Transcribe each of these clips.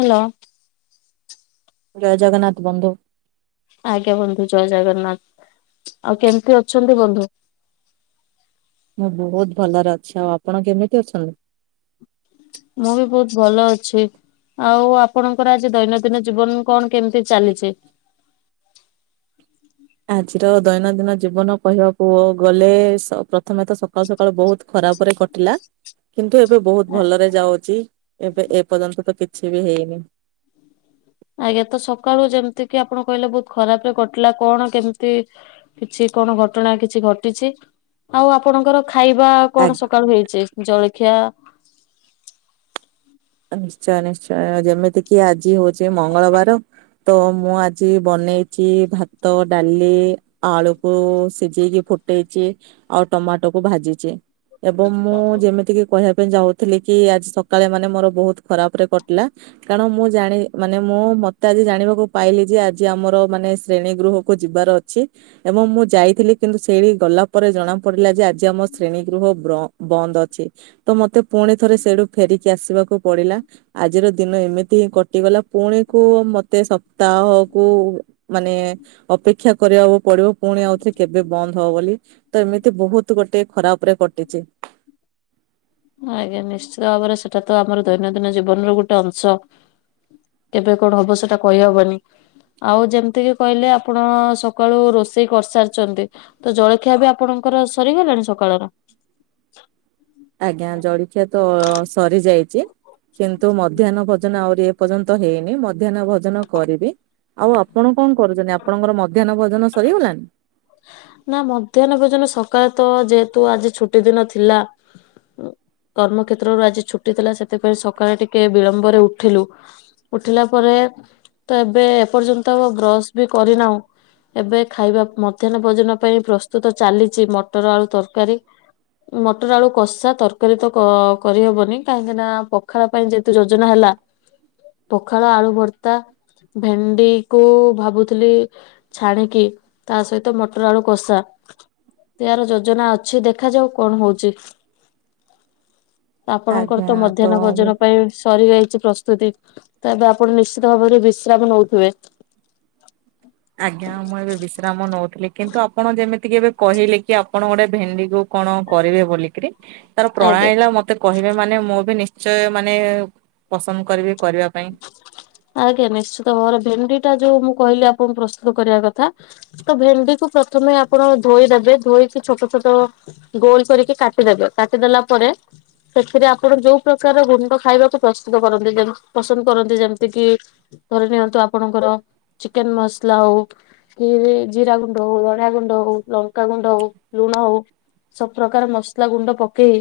Hello ଜୟ ଜଗନ୍ନାଥ ବନ୍ଧୁ। ଆଜ୍ଞା ବନ୍ଧୁ, ଜୟ ଜଗନ୍ନାଥ, ଆଉ କେମିତି ଅଛନ୍ତି ବନ୍ଧୁ? [inaudible] ମୁଁ ବୋହୁତ୍ ଭଲରେ ଅଛି, ଆଉ ଆପଣ କେମିତି ଅଛନ୍ତି? ମୁଁ ବି ବହୁତ୍ ଭଲ ଅଛି। ଆଉ ଆପଣଙ୍କର ଆଜି ଦୈନନ୍ଦିନ ଜୀବନରୁ କଣ କେମିତି ଚାଲିଛି? [inaudible] ଆଜିର ଦୈନନ୍ଦିନ ଜୀବନ କହିବାକୁ ଗଲେ, ସ ପ୍ରଥମେ ତ ସକାଳୁ ସକାଳୁ ବହୁତ ଖରାପ ରେ [unintelligible] କିନ୍ତୁ ଏବେ ବୋହୁତ୍ ଭଲରେ ଯାଉଚି ଏବେ ଏପର୍ଯ୍ୟନ୍ତ ତ କିଛି ବି ହେଇନି। ଆଜ୍ଞା ତ ସକାଳୁ ଯେମତି କିି ଆପଣ କହିଲେ ବୋହୁତ ଖରାପରେ କଟିଲା କଣ କେମିତି କିଛି କଣ ଘଟଣା କିଛି ଘଟିଛି, ହୋଉ ଆପଣଙ୍କର ଖାଇବା ଆଜ୍ଞା। କଣ ସକାଳୁ ହେଇଚି, ଜଳଖିଆ ନିଶ୍ଚୟ ନିଶ୍ଚୟ ଯେମିତି କିି ଆଜି ହୋଉଚି ମଙ୍ଗଳବାର ତ ମୁଁ ଆଜି ବନେଇଚି ଭାତ, ଡାଲି, ଆଳୁକୁ ସିଝେଇକି ଫୁଟେଇଚି ଆଉ ଟମାଟୋକୁ ଭାଜିଚି। ଏବଂ ମୁଁ ଯେମିତିକି କହିବା ପାଇଁ ଯାଉଥିଲି କି ଆଜି ସକାଳେ ମାନେ ମୋର ବୋହୁତ ଖରାପରେ କଟିଲା କାରଣ ମୁଁ ଜାଣି-ମାନେ ମୁଁ ମତେ ଆଜି ଜାଣିବାକୁ ପାଇଲି ଯେ ଆଜି ଆମର୍ ମାନେ ଶ୍ରେଣୀ ଗୃହକୁ ଯିବାର ଅଛି ଏବଂ ମୁଁ ଯାଇଥିଲି କିନ୍ତୁ ଶ୍ରେଣୀକି ଗଲାପରେ ଜଣା ପଡିଲା ଯେ ଆଜି ଆମ ଶ୍ରେଣୀ ଗୃହ ବ୍ର-ବନ୍ଦ ଅଛି, ତ ମତେ ପୁଣି ଥରେ ସେଇଠୁ ଫେରିକି ଆସିବାକୁ ପଡିଲା ଆଜିର ଦିନ ଏମିତି ହିଁ କଟିଗଲା, ପୁଣିକୁ ମତେ ସପ୍ତାହକୁ ମାନେ ଅପେକ୍ଷା କରିବାକୁ ପଡିବ ପୁଣି ଆଉଥରେ କେବେ ବନ୍ଦ ହବ ବୋଲି ତ ଏମିତି ବୋହୁତ ଗୋଟେ ଖରାପ ଉପରେ କଟିଚି। ଆଜ୍ଞା ନିଶ୍ଚିତ ଭାବରେ ସେଟା ତ ଆମର ଦୈନନ୍ଦିନ ଜୀବନର ଗୋଟେ ଅଂଶ। କେବେ କଣ ହବ ସେଟା କହିହବନି। ଆଉ ଯେମତିକି କହିଲେ ଆପଣ ସକାଳୁ ରୋଷେଇ କରିସାରିଚନ୍ତି ତ ଜଳଖିଆ ବି ଆପଣ ଙ୍କର ସରିଗଲାଣି ସକାଳର? ଆଜ୍ଞା ଜଳଖିଆ ତ ସରିଯାଇଚି କିନ୍ତୁ ମଧ୍ୟାହ୍ନ ଭୋଜନ ଆହୁରି ଏପର୍ଯ୍ୟନ୍ତ ହେଇନି ମଧ୍ୟାହ୍ନ ଭୋଜନ କରିବି ଆଉ ଆପଣ କଣ କରୁଚନ୍ତି ଆପଣଙ୍କର ମଧ୍ୟାହନ ଭୋଜନ ସ୍ ସରିଗଲାନ୍ ନା ମଧ୍ୟାହ୍ନ ଭୋଜନ ସକାଳେ ତ ଯେହେତୁ ଆଜି ଛୁଟି ଦିନ ଥିଲା ଓ କର୍ମକ୍ଷେତ୍ରରୁ ଆଜି ଛୁଟି ଥିଲା ସେଥିପାଇଁ ସକାଳେ ଟିକେ ବିଳମ୍ବରେ ଉଠିଲୁ ଉଠିଲା ପରେ ଲା ତ ଏବେ ଏପର୍ଯ୍ୟନ୍ତ ବ୍ରସ୍ ବି କରିନାହୁଁ ଏବେ ଖାଇବା ମତ୍ ମଧ୍ୟାହ୍ନ ଭୋଜନ ପାଇଁ ପ୍ରସ୍ତୁତ ଚାଲିଚି ମଟର ଆଉ ତରକାରୀ। ମଟର ଆଳୁ କଷା ତରକାରୀ ତ କ-କରିହବନି କାହିଁକିନା ପଖାଳ ପାଇଁ ଯେହେତୁ ଯୋଜନା ହେଲ୍ ଆ ପଖାଳ, ଆଳୁ ଭର୍ତ୍ତା। ଭେଣ୍ଡିକୁ ଭାବୁଥୁଲି ଛାଣିକି ତା ସହି ତ ମଟର ଆଳୁ କଷା ଏହାର ଯୋଜନା ଅଛି ଦେଖାଯାଉ କଣ ହୋଉଚି। ଆପଣଙ୍କର ଆଜ୍ଞା ତ ମଧ୍ୟାହ୍ନ ମୁଁ ଭୋଜନ ପାଇଁ ସରିଯାଇ‌ ପ୍ରସ୍ତୁତି ତ ଏବେ ଆପଣ ନିଶ୍ଚିତ ଭାବରେ ବିଶ୍ରାମ ନୋଉଥୁବେ। ଆଜ୍ଞା ମୁଁ ଏବେ ବିଶ୍ରାମ ନୋଉଥିଲି। କିନ୍ତୁ ଆପଣ ଯେମିତି କି ଏବେ କହିଲେ କି ଆପଣ ଗୋଟେ ଭେଣ୍ଡିକୁ କଣ କରିବେ ବୋଲିକିରି ତାର ଆଜ୍ଞା। ପ୍ରଣାଳିରା ମତେ କହିବେ ମାନେ ମୁଁ ବି ନିଶ୍ଚୟ ମାନେ ପସନ୍ଦ କରିବି। କରିବା ପାଇଁ। ଆଜ୍ଞା ନିଶ୍ଚିତ ଭାବରେ ଭେଣ୍ଡିଟା ଯୋଉ ମୁଁ କହିଲି ଆପଣଙ୍କୁ ପ୍ରସ୍ତୁତ କରିବା କଥା ତ ଭେଣ୍ଡିକୁ ପ୍ରଥମେ ଆପଣ ଧୋଇଦେବେ ଧୋଇକି ଛୋଟ ଛୋ ଛୋଟ ଗୋଲ ସରିକି କାଟିଦେବେ କାଟିଦେଲା ପରେ ସେଥିରେ ଆପଣ ଯୋଉ ପ୍ରକାର ଗୁଣ୍ଡ ଖାଇବାକୁ ପ୍ରସନ୍ଦ କରନ୍ତି ଯେମତି ପସନ୍ଦ କରନ୍ତି ଯେମତିକି ଧରିନିଅନ୍ତୁ ଆପଣଙ୍କର ଚିକେନ୍ ମସଲା ହୋଉ କି ଜିରା ଗୁଣ୍ଡ ହୋଉ, ଧଣିଆ ଗୁଣ୍ଡ ହୋଉ, ଲଙ୍କାଗୁଣ୍ଡ ହୋଉ, ଲୁଣ ହୋଉ ସବୁ ପ୍ରକାର ମସଲା ଗୁଣ୍ଡ ପକେଇ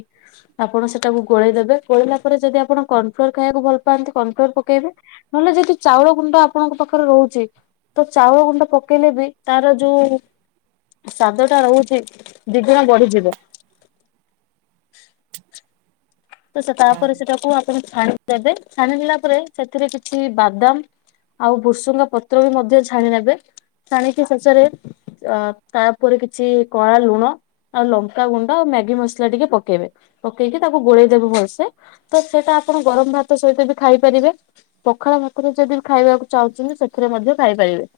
ଆପଣ ସେଟାକୁ ଗୋଳେଇଦେବେ ଗୋଳେଇଲା ପରେ ଯଦି ଆପଣ କ ନଫ୍ଲୋର୍ ଖାଇବାକୁ ଭଲ ପାଆନ୍ତି କନଫ୍ଲୋର୍ ପକେଇବେ ନହେଲେ ଯଦି ଚାଉଳ ଗୁଣ୍ଡ ଆପଣଙ୍କ ପାଖରେ ରହୁଚି ତ ଚାଉଳ ଗୁଣ୍ଡ ପକେଇଲେ ବି ତାର ଯୋଉ ସ୍ଵାଦଟା ରହୁଚି ଦିଗୁଣା ବଢିଯିବ। ତ ସେ ତାପରେ ସେଟାକୁ ଆପଣ ଛାଣିଦେବେ ଛାଣିଦେଲା ପରେ ସେଥିରେ କିଛି ବାଦାମ ଆଉ ଭୁସୁଙ୍ଗା ପତ୍ର ବି ମଧ୍ୟ ଛାଣିନେବେ ଛାଣିକି ଶେଷରେ ଅ-ତାପରେ କିଛି କଳା ଲୁଣ ଆଉ ଲଙ୍କା ଗୁଣ୍ଡ ଆଉ ମ୍ୟାଗି ମସଲା ଟିକେ ପକେଇବେ ପକେଇକି ତାକୁ ଗୋଳେଇ ଦେବୁ ଭଲସେ ତ ସେଇଟା ଆପଣ ଗରମ ଭାତ ସହିତ ବି ଖାଇପାରିବେ। ପଖାଳ ଭାତରେ ଯଦି ବି ଖାଇବାକୁ ଚାହୁଁଛନ୍ତି ସେଥିରେ ମଧ୍ୟ ଖାଇପାରିବେ। [inaudible]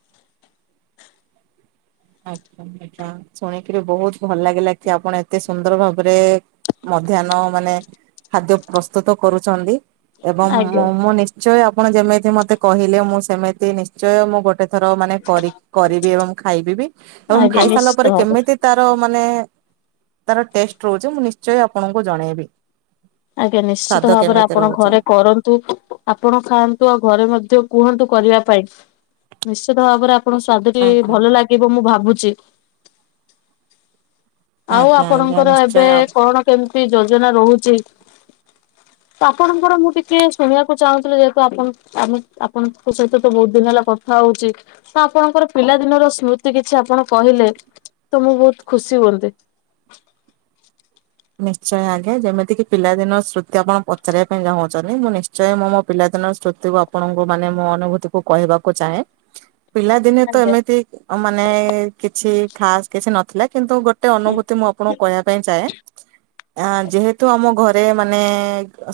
ଆଚ୍ଛା ଶୁଣିକିରି ବହୁତ ଭଲ ଲାଗିଲା କି ଆପଣ ଏତେ ସୁନ୍ଦର ଭାବରେ ମଧ୍ୟାହ୍ନ ମାନେ ଖାଦ୍ୟ ପ୍ରସ୍ତୁତ କରୁଛନ୍ତି। ଏବଂ ଆଜ୍ଞା ମୁଁ ନିଶ୍ଚୟ ଆପଣ ଯେମିତି ମତେ କହିଲେ ମୁଁ ସେମିତି ନିଶ୍ଚୟ ମୁଁ ଗୋଟେ ଥର ମାନେ କରିବି ଏବଂ ଖାଇବ ଏବଂ ଆଜ୍ଞା ଖାଇ ସାରିଲା ନିଶ୍ଚିତ ପରେ ଭାବରେ କେମିତି ତାର ମାନେ ତାର ଟେଷ୍ଟ ରହୁଛି ମୁଁ ନିଶ୍ଚୟ ଆପଣଙ୍କୁ ଜଣେଇବି। ଆଜ୍ଞା ସ୍ଵାଦ ନିଶ୍ଚିତ ଭାବରେ କେମିତି ଆପଣ ରହୁଛି। ଘରେ କରନ୍ତୁ ଆପଣ ଖାଆନ୍ତୁ ଆଉ ଘରେ ମଧ୍ୟ କୁହନ୍ତୁ କରିବା ପାଇଁ। ନିଶ୍ଚିତ ଭାବରେ ଆପଣ ସ୍ଵାଦ ଟି ଆଜ୍ଞା। ଭଲ ଲାଗିବ ମୁଁ ଭାବୁ ଚି ଆଉ ଆଜ୍ଞା ଆଜ୍ଞା ଆପଣଙ୍କର ନିଶ୍ଚୟ ଏବେ କଣ କେମିତି ଯୋଜନା ରହୁଚି? ତ ଆପଣଙ୍କର ମୁଁ ଟିକେ ଶୁଣିବାକୁ ଚାହୁଁଥିଲି ଯେହେତୁ ଆପଣ ଆମେ ଆପଣଙ୍କ ସହିତ ତ ବହୁତ ଦିନ ହେଲା କଥା ହଉଛି ନା ଆପଣଙ୍କର ପିଲାଦିନର ସ୍ମୃତି କିଛି ଆପଣ କହିଲେ ତ ମୁଁ ବହୁତ ଖୁସି ହୁଅନ୍ତି। ନିଶ୍ଚୟ ଆଜ୍ଞା ଯେମିତିକି ପିଲାଦିନ ସ୍ମୃତି ଆପଣ ପଚାରିବା ପାଇଁ ଚାହୁଁଛନ୍ତି ମୁଁ ନିଶ୍ଚୟ ମୁଁ ମୋ ପିଲାଦିନ ସ୍ମୁତିକୁ ଆପଣଙ୍କୁ ମାନେ ମୁଁ ଅନୁଭୂତି କୁ କହିବାକୁ ଚାହେଁ। ପିଲାଦିନେ ତ ଆଜ୍ଞା ଏମିତି ମାନେ କିଛି ଖାସ୍ କିଛି ନଥିଲା। କିନ୍ତୁ ଗୋଟେ ଅନୁଭୂତି ମୁଁ ଆପଣଙ୍କୁ କହିବା ପାଇଁ ଚାହେଁ। ଆ ଯେହେତୁ ଆମ ଘରେ ମାନେ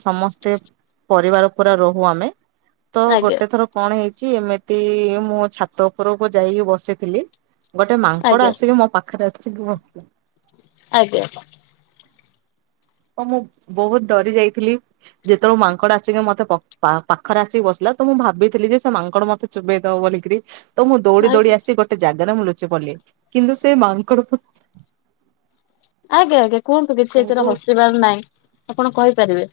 ସମସ୍ତେ ପରିବାର ପୁରା ରହୁ ଆମେ ତ ଆଜ୍ଞା ଗୋଟେ ଥର କଣ ହେଇ ଚି ଏମିତି ମୁଁ ଛାତ ଉପରକୁ ଯାଇକି ବସିଥିଲି। ଗୋଟେ ମାଙ୍କଡ ଆଜ୍ଞା ଆସିକି ମୋ ପାଖରେ ଆସିକି ବ ଆଜ୍ଞା। ମୁଁ ବହୁତ ଡରି ଯାଇଥିଲି ଯେତେବେଳେ ମାଙ୍କଡ ଆସିକି ମତେ ପ ପାଖରେ ଆସିକି ବସିଲା। ତ ମୁଁ ଭାବିଥିଲି ଯେ ସେ ମାଙ୍କଡ ମତେ ଚୋବେଇଦବ ବୋଲିକରି। ତ ମୁଁ ଦୌଡି ଦୌଡି ଆସି ଗୋଟେ ଜାଗାରେ ମୁଁ ଲୁ ବୋଲି। କିନ୍ତୁ ସେ ମାଙ୍କଡ ତ ଆଜ୍ଞା ଆଜ୍ଞା କୁହନ୍ତୁ କିଛି ଏଥିରେ ହସିବାର ନାଇଁ। ଆପଣ କହିପାରିବେ।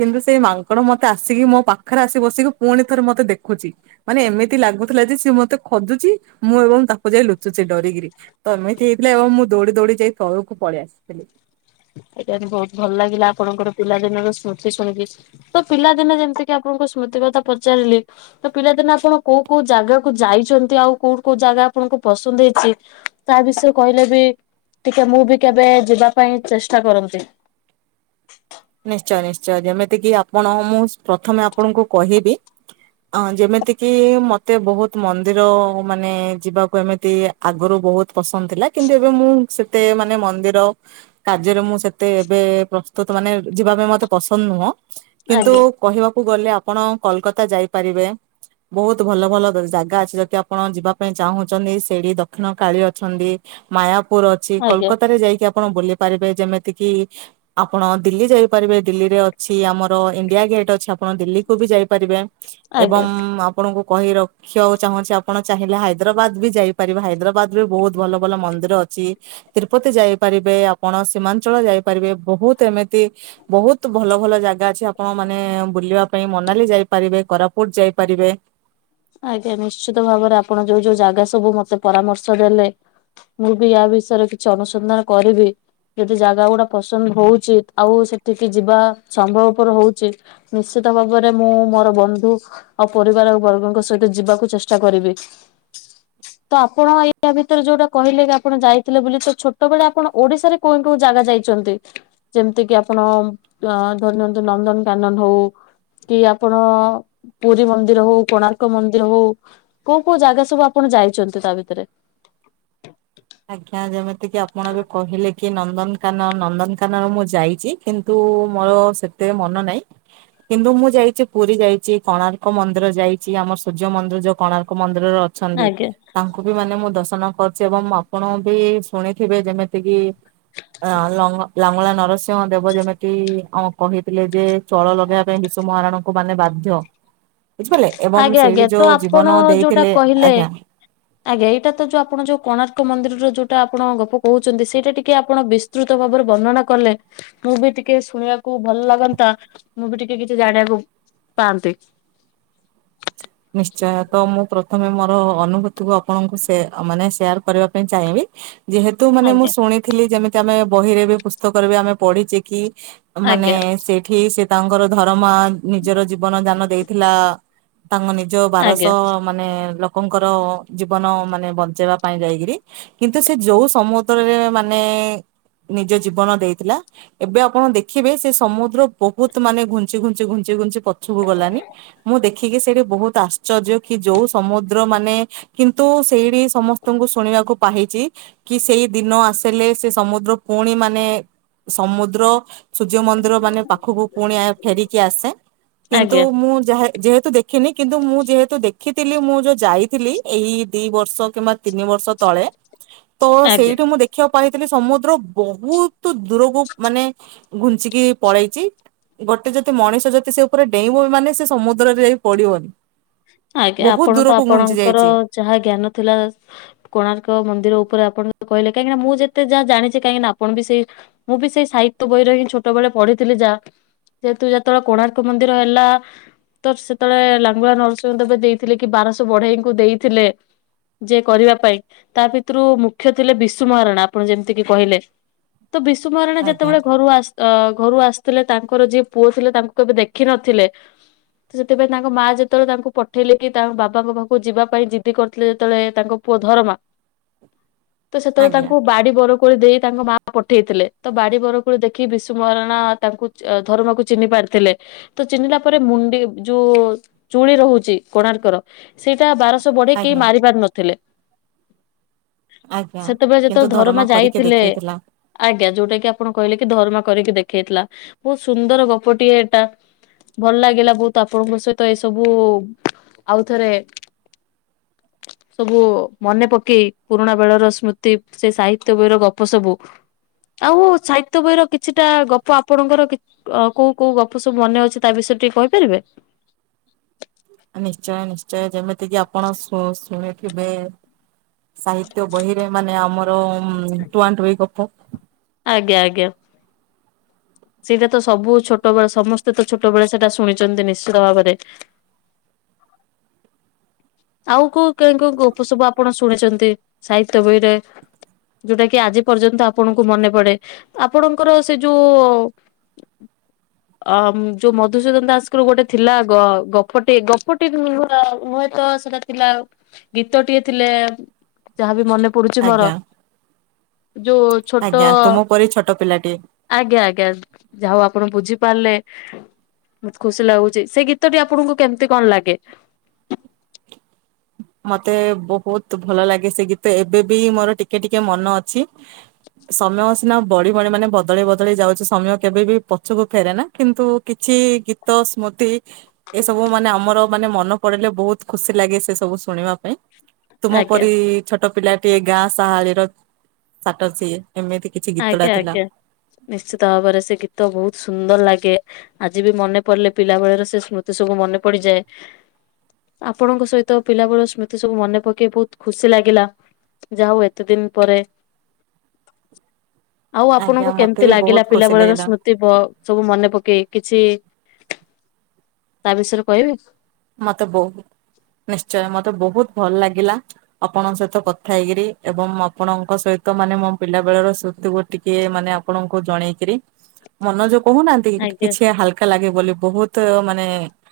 କିନ୍ତୁ ସେଇ ମାଙ୍କଡ ମତେ ଆସିକି ମୋ ପାଖରେ ଆସି ବସିକି ପୁଣି ଥରେ ମତେ ଦେଖୁଛି। ମାନେ ଏମିତି ଲା ଲାଗୁଥିଲା ଯେ ମତେ ଖୋଜୁଛି ମୁଁ ଏବଂ ତାକୁ ଯାଇ ଲୁଚୁଛି ଡରିକିରି। ତ ଏମିତି ହେଇଥିଲା ଏବଂ ମୁଁ ଦୌଡ଼ି କିରି ଦୌଡି ଯାଇ ତଳକୁ ପଳେଇ ଆସିଥିଲି। [inaudible] ଏଇଟା ବହୁତ ଭଲ ଲାଗିଲା ଆପଣଙ୍କର ପିଲା ଦିନର ସ୍ମୃତି ଶୁଣିକି। ତ ପିଲାଦିନ ଯେମିତି କିି ଆପଣଙ୍କ ସ୍ମୁ କଥା ପଚାରିଲି ତ ପିଲାଦିନେ ଆପଣ କୋଉ କୋଉ ଜାଗାକୁ ଯାଇଛନ୍ତି ଆଉ କୋଉ କୋଉ ଜାଗା ଆପଣଙ୍କୁ ପସନ୍ଦ ହେଇଛି ତା ବିଷୟରେ କହିଲେ ବି ଟିକେ ମୁଁ ବି କେବେ ଯିବା ପାଇଁ ଚେଷ ଷ୍ଟା କରନ୍ତି। ନିଶ୍ଚୟ ନିଶ୍ଚୟ ଯେମିତିକି ଆପଣ ମୁଁ ପ୍ରଥମେ ଆପଣଙ୍କୁ କହିବି। ଅ ଯେମିତି କିି ମତେ ବହୁତ ମନ୍ଦିର ମାନେ ଯିବାକୁ ଏମିତି ଆଗରୁ ବହୁତ ପସନ୍ଦ ଥିଲା କିନ୍ତୁ ଏବେ ମୁଁ ସେତେ ମାନେ ମନ୍ଦିର କାର୍ଯ୍ୟରେ ମୁଁ ସେତେ ଏବେ ପ୍ରସ୍ତୁତ ମାନେ ଯିବା ପାଇଁ ମତେ ପସନ୍ଦ ନୁହଁ। କିନ୍ତୁ ଆଜ୍ଞା କହିବାକୁ କୁଗଲେ ଆପଣ କୋଲକାତା ଯାଇପାରିବେ। ବହୁତ ଭଲ ଭଲ ଜାଗା ଅଛି। ଯଦି ଆପଣ ଯିବା ପାଇଁ ଚାହୁଁଛନ୍ତି ସେଇଠି ଦକ୍ଷିଣ କାଳି ଅଛନ୍ତି। ମାୟାପୁର ଅଛି। ଆଜ୍ଞା। କୋଲକତାରେ ଯାଇକି ଆପଣ ବୁଲି ପାରିବେ ଯେମିତି କିି ଆପଣ ଦିଲ୍ଲୀ ଯାଇପାରିବେ। ଦିଲ୍ଲୀରେ ଅଛି ଆମର ଇଣ୍ଡିଆ ଗେଟ୍ ଅଛି। ଆପଣ ଦିଲ୍ଲୀକୁୁ ବି ଯାଇପାରିବେ। ଏବଂ ଆଜ୍ଞା ଆପଣଙ୍କୁ କହି ରଖିବାକୁ ଚାହୁଁଛି ଆପଣ ଚାହିଁଲେ ହାଇଦ୍ରାବାଦ ବି ଯାଇପାରିବେ। ହାଇଦ୍ରାବାଦ ବି ବହୁତ ଭଲ ଭଲ ମନ୍ଦିର ଅ ଛି, ତିରୁପତି ଯାଇପାରିବେ ଆପଣ ସୀମାଞ୍ଚଳ ଯାଇପାରିବେ ବହୁତ ଏମ ତି ବହୁତ ଭଲ ଭଲ ଜାଗା ଅଛି ଆପଣ ମାନେ ବୁଲିବା ପାଇଁ ମନାଲି ଯାଇପାରିବେ। କୋରାପୁଟ ଯାଇପାରିବେ। ଆଜ୍ଞା ନିଶ୍ଚିତ ଭାବରେ ଆପଣ ଯୋଉ ଯୋଉ ଜାଗା ସବୁ ମତେ ପରାମର୍ଶ ଦେଲେ। ମୁଁ ବି ୟା ବିଷୟରେ କିଛି ଅନୁସନ୍ଧାନ କରିବି। ଯଦି ଜାଗାଗୁଡା ପସନ୍ଦ ହଉଚି ଆଉ ସେଠିକି ଯିବା ସମ୍ଭବପର ହଉଛି ନିଶ୍ଚି ତ ଭାବରେ ମୁଁ ମୋର ବନ୍ଧୁ ଆଉ ପରିବାର ବର୍ଗଙ୍କ ସ ସହିତ ଯିବାକୁ ଚେଷ୍ଟା କରିବି। ତ ଆପଣ ୟା ଭିତରେ ଯୋଉଟା କହିଲେ କି ଆପଣ ଯାଇଥିଲେ ବୋଲି ତ ଛୋଟବେେଳେ ଆପଣ ଓଡିଶାରେ କୋଉ କୋଉ ଜାଗା ଯାଇଛନ୍ତି ଯେମିତି କିି ଆପଣ ଅ ଧରି ନିଅନ୍ତୁ ନନ୍ଦନକାନନ ହଉ। କି ଆପଣଅ-ଅ-ଅ ପୁରୀ ମନ୍ଦିର ହଉ କୋଣା ର୍କ ମନ୍ଦିର ହଉ କୋଉ କୋଉ ଜାଗା ସବୁ ଆପଣ ଯାଇଛନ୍ତି ତା ଭିତରେ ଆଜ୍ଞା ଯେମିତି କି ଆପଣ ବି କହିଲେ କି ନନ୍ଦନକାନ ନନ୍ଦନକାନ ମୁଁ ଯାଇଛି କିନ୍ତୁ ମୋର ସେତେ ମନ ନାହିଁ। କିନ୍ତୁ ମୁଁ ଯାଇଛି ପୁରୀ ଯାଇଛି କୋଣାର୍କ ମନ୍ଦିର ଯାଇଛି ଆମର ସୂର୍ଯ୍ୟ ମନ୍ଦିର ଯୋଉ କୋଣାର୍କ ମନ୍ଦ୍ ମନ୍ଦିରରେ ଅଛନ୍ତି ଆଜ୍ଞା ତାଙ୍କୁ ବି ମାନେ ମୁଁ ଦର୍ଶନ କରୁଛି ଏବଂ ମୋ ଆପଣ ବି ଶୁଣିଥିବେ ଯେମିତି କିି ଅ ଲଙ୍ଗ ଲାଙ୍ଗୁଳା ନରସିଂହ ଦେବ ଯେମିତି ଆମକୁ କହିଥିଲେ ଯେ ଚଳ ଲଗେଇବା ପାଇଁ ବିଶୁ ମହାରାଣଙ୍କୁ ମାନେ ବାଧ୍ୟ ବୁଝିପାରିଲେ ଏବଂ ଆଜ୍ଞା ସେଇଠି ଆଜ୍ଞା ତ ଯୋଉ ଆପଣ ଜୀବନ ଯୋଉଟା ଦେଇଥିଲେ, କହିଲେ ଆଜ୍ଞା। ଆଜ୍ଞା ଏଇଟା ତ ଯୋଉ ଆପଣ ଯୋଉ କୋଣାର୍କ ମନ୍ଦିରର ଯୋଉ [inaudible] ଟା ଆପଣ ଗପ କହୁଛନ୍ତି ସେଇଟା ଟିକେ ଆପଣ ବିସ୍ତୃତ ଭାବରେ ବର୍ଣ୍ଣନା କଲେ ମୁଁ ବି ଟିକେ ଶୁଣିବାକୁ [inaudible] ଭଲ ଲାଗନ୍ତା ମୁଁ ବି ଟିକେ କିଛି ଜାଣିବାକୁ ପାଆନ୍ତି। ନିଶ୍ଚୟ ତ ମୁଁ ପ୍ର ପ୍ରଥମେ ମୋର ଅନୁଭୂତିକୁ ଆପଣଙ୍କୁ ସେ ମାନେ ଶେୟାର କରିବା ପାଇଁ ଚାହିଁବି। ଯେହେତୁ ମାନେ ମୁଁ ଆଜ୍ଞା ଶୁଣିଥିଲି ଯେମିତି ଆମେ ବହିରେ ବି ପୁସ୍ତକରେ ବି ଆମେ ପଢିଛେ କି ମାନେ ଆଜ୍ଞା ସେଠି ସେ ତାଙ୍କର ଧରମା ନିଜର ଜୀବନ ଦାନ ଦେଇଥିଲା ତାଙ୍କ ନିଜ ଆଜ୍ଞା ବାରଶହ ମାନେ ଲ ଲୋକଙ୍କର ଜୀବନ ମାନେ ବଞ୍ଚେଇବା ପାଇଁ ଯାଇକିରି କିନ୍ତୁ ସେ ଯୋଉ ସମୁଦ୍ରରେ ମାନେ [inaudible] ନିଜ ଜୀବନ ଦେଇଥିଲା ଏବେ ଆପଣ ଦେଖିବେ ସେ ସମୁଦ୍ର ବହୁତ ମାନେ ଘୁଞ୍ଚି ଘୁଞ୍ଚି ଘୁଞ୍ଚି ଘୁଞ୍ଚି ପଛକୁ ଗଲାନି ମୁଁ ଦେଖି [inaudible] ସେଇଠି ବହୁତ ଆଶ୍ଚର୍ଯ୍ୟ କି ଯୋଉ ସମୁଦ୍ର ମାନେ କିନ୍ତୁ ସେଇଠି ସମସ୍ତଙ୍କୁ ଶୁଣିବାକୁ କୃପା ହେଇଛି କି ସେଇ ଦିନ ଆସିଲେ ସେ ସମୁଦ୍ର ପୁଣି ମାନେ ସମୁଦ୍ର। ସୂର୍ଯ୍ୟ ମନ୍ଦିର ମାନେ ପାଖକୁ ପୁଣି ଫେରିକି ଆସେ କିନ୍ତୁ ଆଜ୍ଞା ମୁଁ ଯାହା ଯେତ୍ [inaudible] ଦେଖିନି କିନ୍ତୁ ମୁଁ ଯେହେତୁ ଦେଖିଥିଲି ମୁଁ ଯୋଉ ଯାଇଥିଲି ଏଇ ଦି ବର୍ଷ କିମ୍ବା ତିନି ବର୍ଷ ତଳେ ତ ଆଜ୍ଞା ସେଇଠୁ ମୁଁ ଦେଖିବାକୁ ପାଇ ଏଇନେ ସମୁଦ୍ର ବହୁତ ଦୂରକୁ ମାନେ ଘୁଞ୍ଚିକି ପଳେଇଚି। ଗୋଟେ ଯଦି ମଣିଷ ଯଦି ସେ ଉପରେ ଡେଇଁବ ବି ମାନେ ସେ ସମୁଦ୍ରରେ ଯାଇ ପଡିବନି। ଆଜ୍ଞା ବହୁତ ଆପଣ ତ ଦୂରକୁ ଘୁଞ୍ଚି ଆପଣଙ୍କର ଯାଇଛି ଯାହା ଜ୍ଞାନ ଥିଲା କୋଣାର୍କ ମନ୍ଦିର ଉ ପୁରା ଆପଣ ଯୋଉ କହିଲେ କାହିଁକିନା ମୁଁ ଯେତେ ଯାହା ଜାଣିଛି କାହିଁକିନା ଆପଣ ବି ସେଇ ମୁଁ ବି ସେଇ ସାହିତ୍ୟ ବହିରେ ହିଁ ଛୋଟବେଳେ ପଢିଥିଲି ଯାହା ଯେହେତୁ ଯେତେବେଳେ କୋଣାର୍କ ମନ୍ଦିର ହେଲା ତ ସେତେବେଳେ ଲାଙ୍ଗୁଳା ନରସ୍ [inaudible] ଦେଇଥିଲେ କି ବାରଶହ ବଢେଇଙ୍କୁ ଦେଇଥିଲେ। ଯେ କରିବା ପାଇଁ ତା ଭିତରୁ ମୁଖ୍ୟ ଥିଲେ ବିଶୁ ମହାରଣା ଆପଣ ଯେମିତିକି କହିଲେ ତ ବିଶୁ ମହାରଣା ଆଜ୍ଞା ଯେତେବେଳେ ଘରୁ ଆସ୍ ଅ ଘରୁ ଆସିଥିଲେ ତାଙ୍କର ଯିଏ ପୁଅ ଥିଲେ ତାଙ୍କୁ କେବେ ଦେଖିନଥିଲେ। ତ ସେଥିପାଇଁ ତାଙ୍କ ମା ଯେତେବେଳେ ତାଙ୍କୁ ପଠେଇଲେ କି ତାଙ୍କ ବାବାଙ୍କ ପାଖକୁ ଯିବା ପାଇଁ ଜିଦ୍ଦି କରିଥିଲେ ଯେତେବେଳେ ତାଙ୍କ ପୁଅ ଧରମା ତ ସେତେବେଳେ ଆଜ୍ଞା ତାଙ୍କୁ ବାଡି ବର କୋଳି ଦେଇ ତାଙ୍କ ମାଆ ପଠେଇଥିଲେ, ତ ବାଡି ବରକୋଳି ଦେଖି ବିଶୁ ମହାରଣା ତାଙ୍କୁ ଚ ଧରମାକୁ ଚିହ୍ନିପାରି ଥିଲେ ତ ଚିହ୍ନିଲା ପରେ ମୁଣ୍ଡି ଯୋଉ ଚୁଳି ରହୁ ଛି କୋଣାର୍କର ସେଇଟା ବାରଶହ ବଢେଇ କେହି ଆଜ୍ଞା ମାରି ପାରି ନଥିଲେ। ଆଜ୍ଞା ସେତେବେଳେ କିନ୍ତୁ ଯେତେବେଳେ ଧରମା କରିକି ଯାଇଥିଲେ ଦେଖେଇଥିଲା ଆଜ୍ଞା। ଯୋଉଟା କି ଆପଣ କହିଲେ କି ଧରମା କରିକି ଦେଖେଇଥିଲା। ବହୁତ ସୁନ୍ଦର ଗପଟିଏ ଏଇଟା ଭଲ ଲାଗିଲା ବହୁତ ଆପଣଙ୍କ ସହିତ ଏ ସବୁ ଆଉ ଥରେ [inaudible] ସବୁ ମନେ ପକେଇ, ପୁରୁଣା ବେଳର ସ୍ମୃତି, ସେ ସାହିତ୍ୟ ବହିର ଗପ ସବୁ ଆଉ ସାହିତ୍ୟ ବହିର କିଛିଟା ଗପ ଆପଣଙ୍କର କିତ୍ କୋଉ କୋଉ ଗପ ସବୁ ମନେ ଅଛି ତା ବିଷୟରେ ଟିକେ କହିପାରିବେ? ନିଶ୍ଚୟ ନିଶ୍ଚୟ। ଯେମିତି କିି ଆପଣ ଶୁଣ ଶୁଣି କେବେ ସାହିତ୍ୟ ବହିରେ ମାନେ ଆମର ଟୁଆଁଟୁଇଁ ଗପ ଆଜ୍ଞା ଆଜ୍ଞା। ସେଇଟା ତ ସବୁ ଛୋଟବେଳେ ସମସ୍ତେ ତ ଛୋଟବେଳେ ସେଟା ଶୁଣିଚନ୍ତି, ନିଶ୍ଚିତ ଭାବରେ। ଆଉ କୋଉ କେଉଁ କେଉଁ ଗପ ସବୁ ଆପଣ ଶୁଣିଛନ୍ତି ସାହିତ୍ୟ ବହିରେ? ଯୋଉଟା କି ଆଜି ପର୍ଯ୍ୟନ୍ତ ଆପଣଙ୍କୁ ମନେ ପଡେ। ଆପଣଙ୍କର ସେ ଯୋଉ ଅ ଯୋଉ ମଧୁସୂଦନ ଦାସଙ୍କର ଗୋଟେ ଥିଲା ଗ-ଗପଟେ ଗପଟେ [unintelligible] ନୁହେଁତ ଗୀତଟା ଥିଲା, ଗୀତଟିଏ ଥିଲେ, ଯାହାବି ମନେ ପଡୁଛି ଆଜ୍ଞା ମୋର ଯୋଉ ଛୋଟ ଆଜ୍ଞା ତୁମ ପରି ଛୋଟ ପିଲାଟିଏ ଆଜ୍ଞା ଆଜ୍ଞା। ଯାହା ହଉ ଆପଣ ବୁଝି ପାରିଲେ ବହୁତ ଖୁସି ଲାଗୁଛି। ସେ ଗୀତଟି ଆପଣଙ୍କୁ କେମତି କଣ ଲାଗେ? ମତେ ବହୁତ ଭଲ ଲାଗେ ସେ ଗୀତ। ଏବେ ବି ମୋର ଟିକେ ଟିକେ ମନ ଅଛି ସମୟ ସିନା ବଢି ବଢି ମାନେ ବଦଳି ବଦଳି ଯାଉଛି ସମୟ କେବେ ବି ପଛକୁ ଫେରେନା, କିନ୍ତୁ କିଛି ଗୀତ ସ୍ମୃତି ହି, ଏସବୁ ମାନେ ଆମର ମାନେ ମନେ ପଡିଲେ ବହୁତ ଖୁସି ଲାଗେ ସେ ସବୁ ଶୁଣିବା ପାଇଁ। ତୁମ ଆଜ୍ଞା ପରି ଛୋଟ ଛୋଟ ପିଲାଟିଏ ଗାଁ ସାହାଳିର ସାଟ ସିଏ। ଏମିତି କିଛି ଗୀତଟା ଆଜ୍ଞା ଥିଲା ଆଜ୍ଞା। ନିଶ୍ଚିତ ଭାବରେ ସେ ଗୀତ ବହୁତ ସୁନ୍ଦର ଲାଗେ। ଆଜି ବି ମନେ ପଡିଲେ ପିଲାବେଳର ସେ ସ୍ମୃତି ସବୁ ମନେ ପଡିଯାଏ ଆପଣଙ୍କ ସହିତ ପିଲାବେଳର ସ୍ମୃତି ସବୁ ମନେ ପକେଇ ବହୁତ ଖୁସି ଲାଗିଲା। ଯାହାହଉ ଏତେ ଦିନ ପରେ ଆଉ ଆଜ୍ଞା ଆପଣଙ୍କୁ ମତେ କେମତି ବି ଲାଗିଲା ବହୁତ ପିଲା ଖୁସି ବେଳର ଲାଗିଲା। ସ୍ମୃତି ବ ସବୁ ମନେ ପକେଇ କିଛି ତା ବିଷୟରେ କହିବେ? ମତେ ବହୁ ନିଶ୍ଚୟ ମତେ ବହୁତ ଭଲ ଲାଗିଲା। ଆପଣଙ୍କ ସହିତ କଥା ହେଇକିରି ଏବଂ ଆପଣଙ୍କ ସହିତ ମାନେ ମୋ ପିଲା ବେଳର ସ୍ମୃ ତିକୁ ଟିକେ ମାନେ ଆପଣଙ୍କୁ ଜଣେଇକିରି, ମନ ଯୋଉ କହୁନାହାଁନ୍ତି ଆଜ୍ଞା। କିଛି ହାଲକା ଲାଗେ ବୋଲି ବହୁତ ମାନେ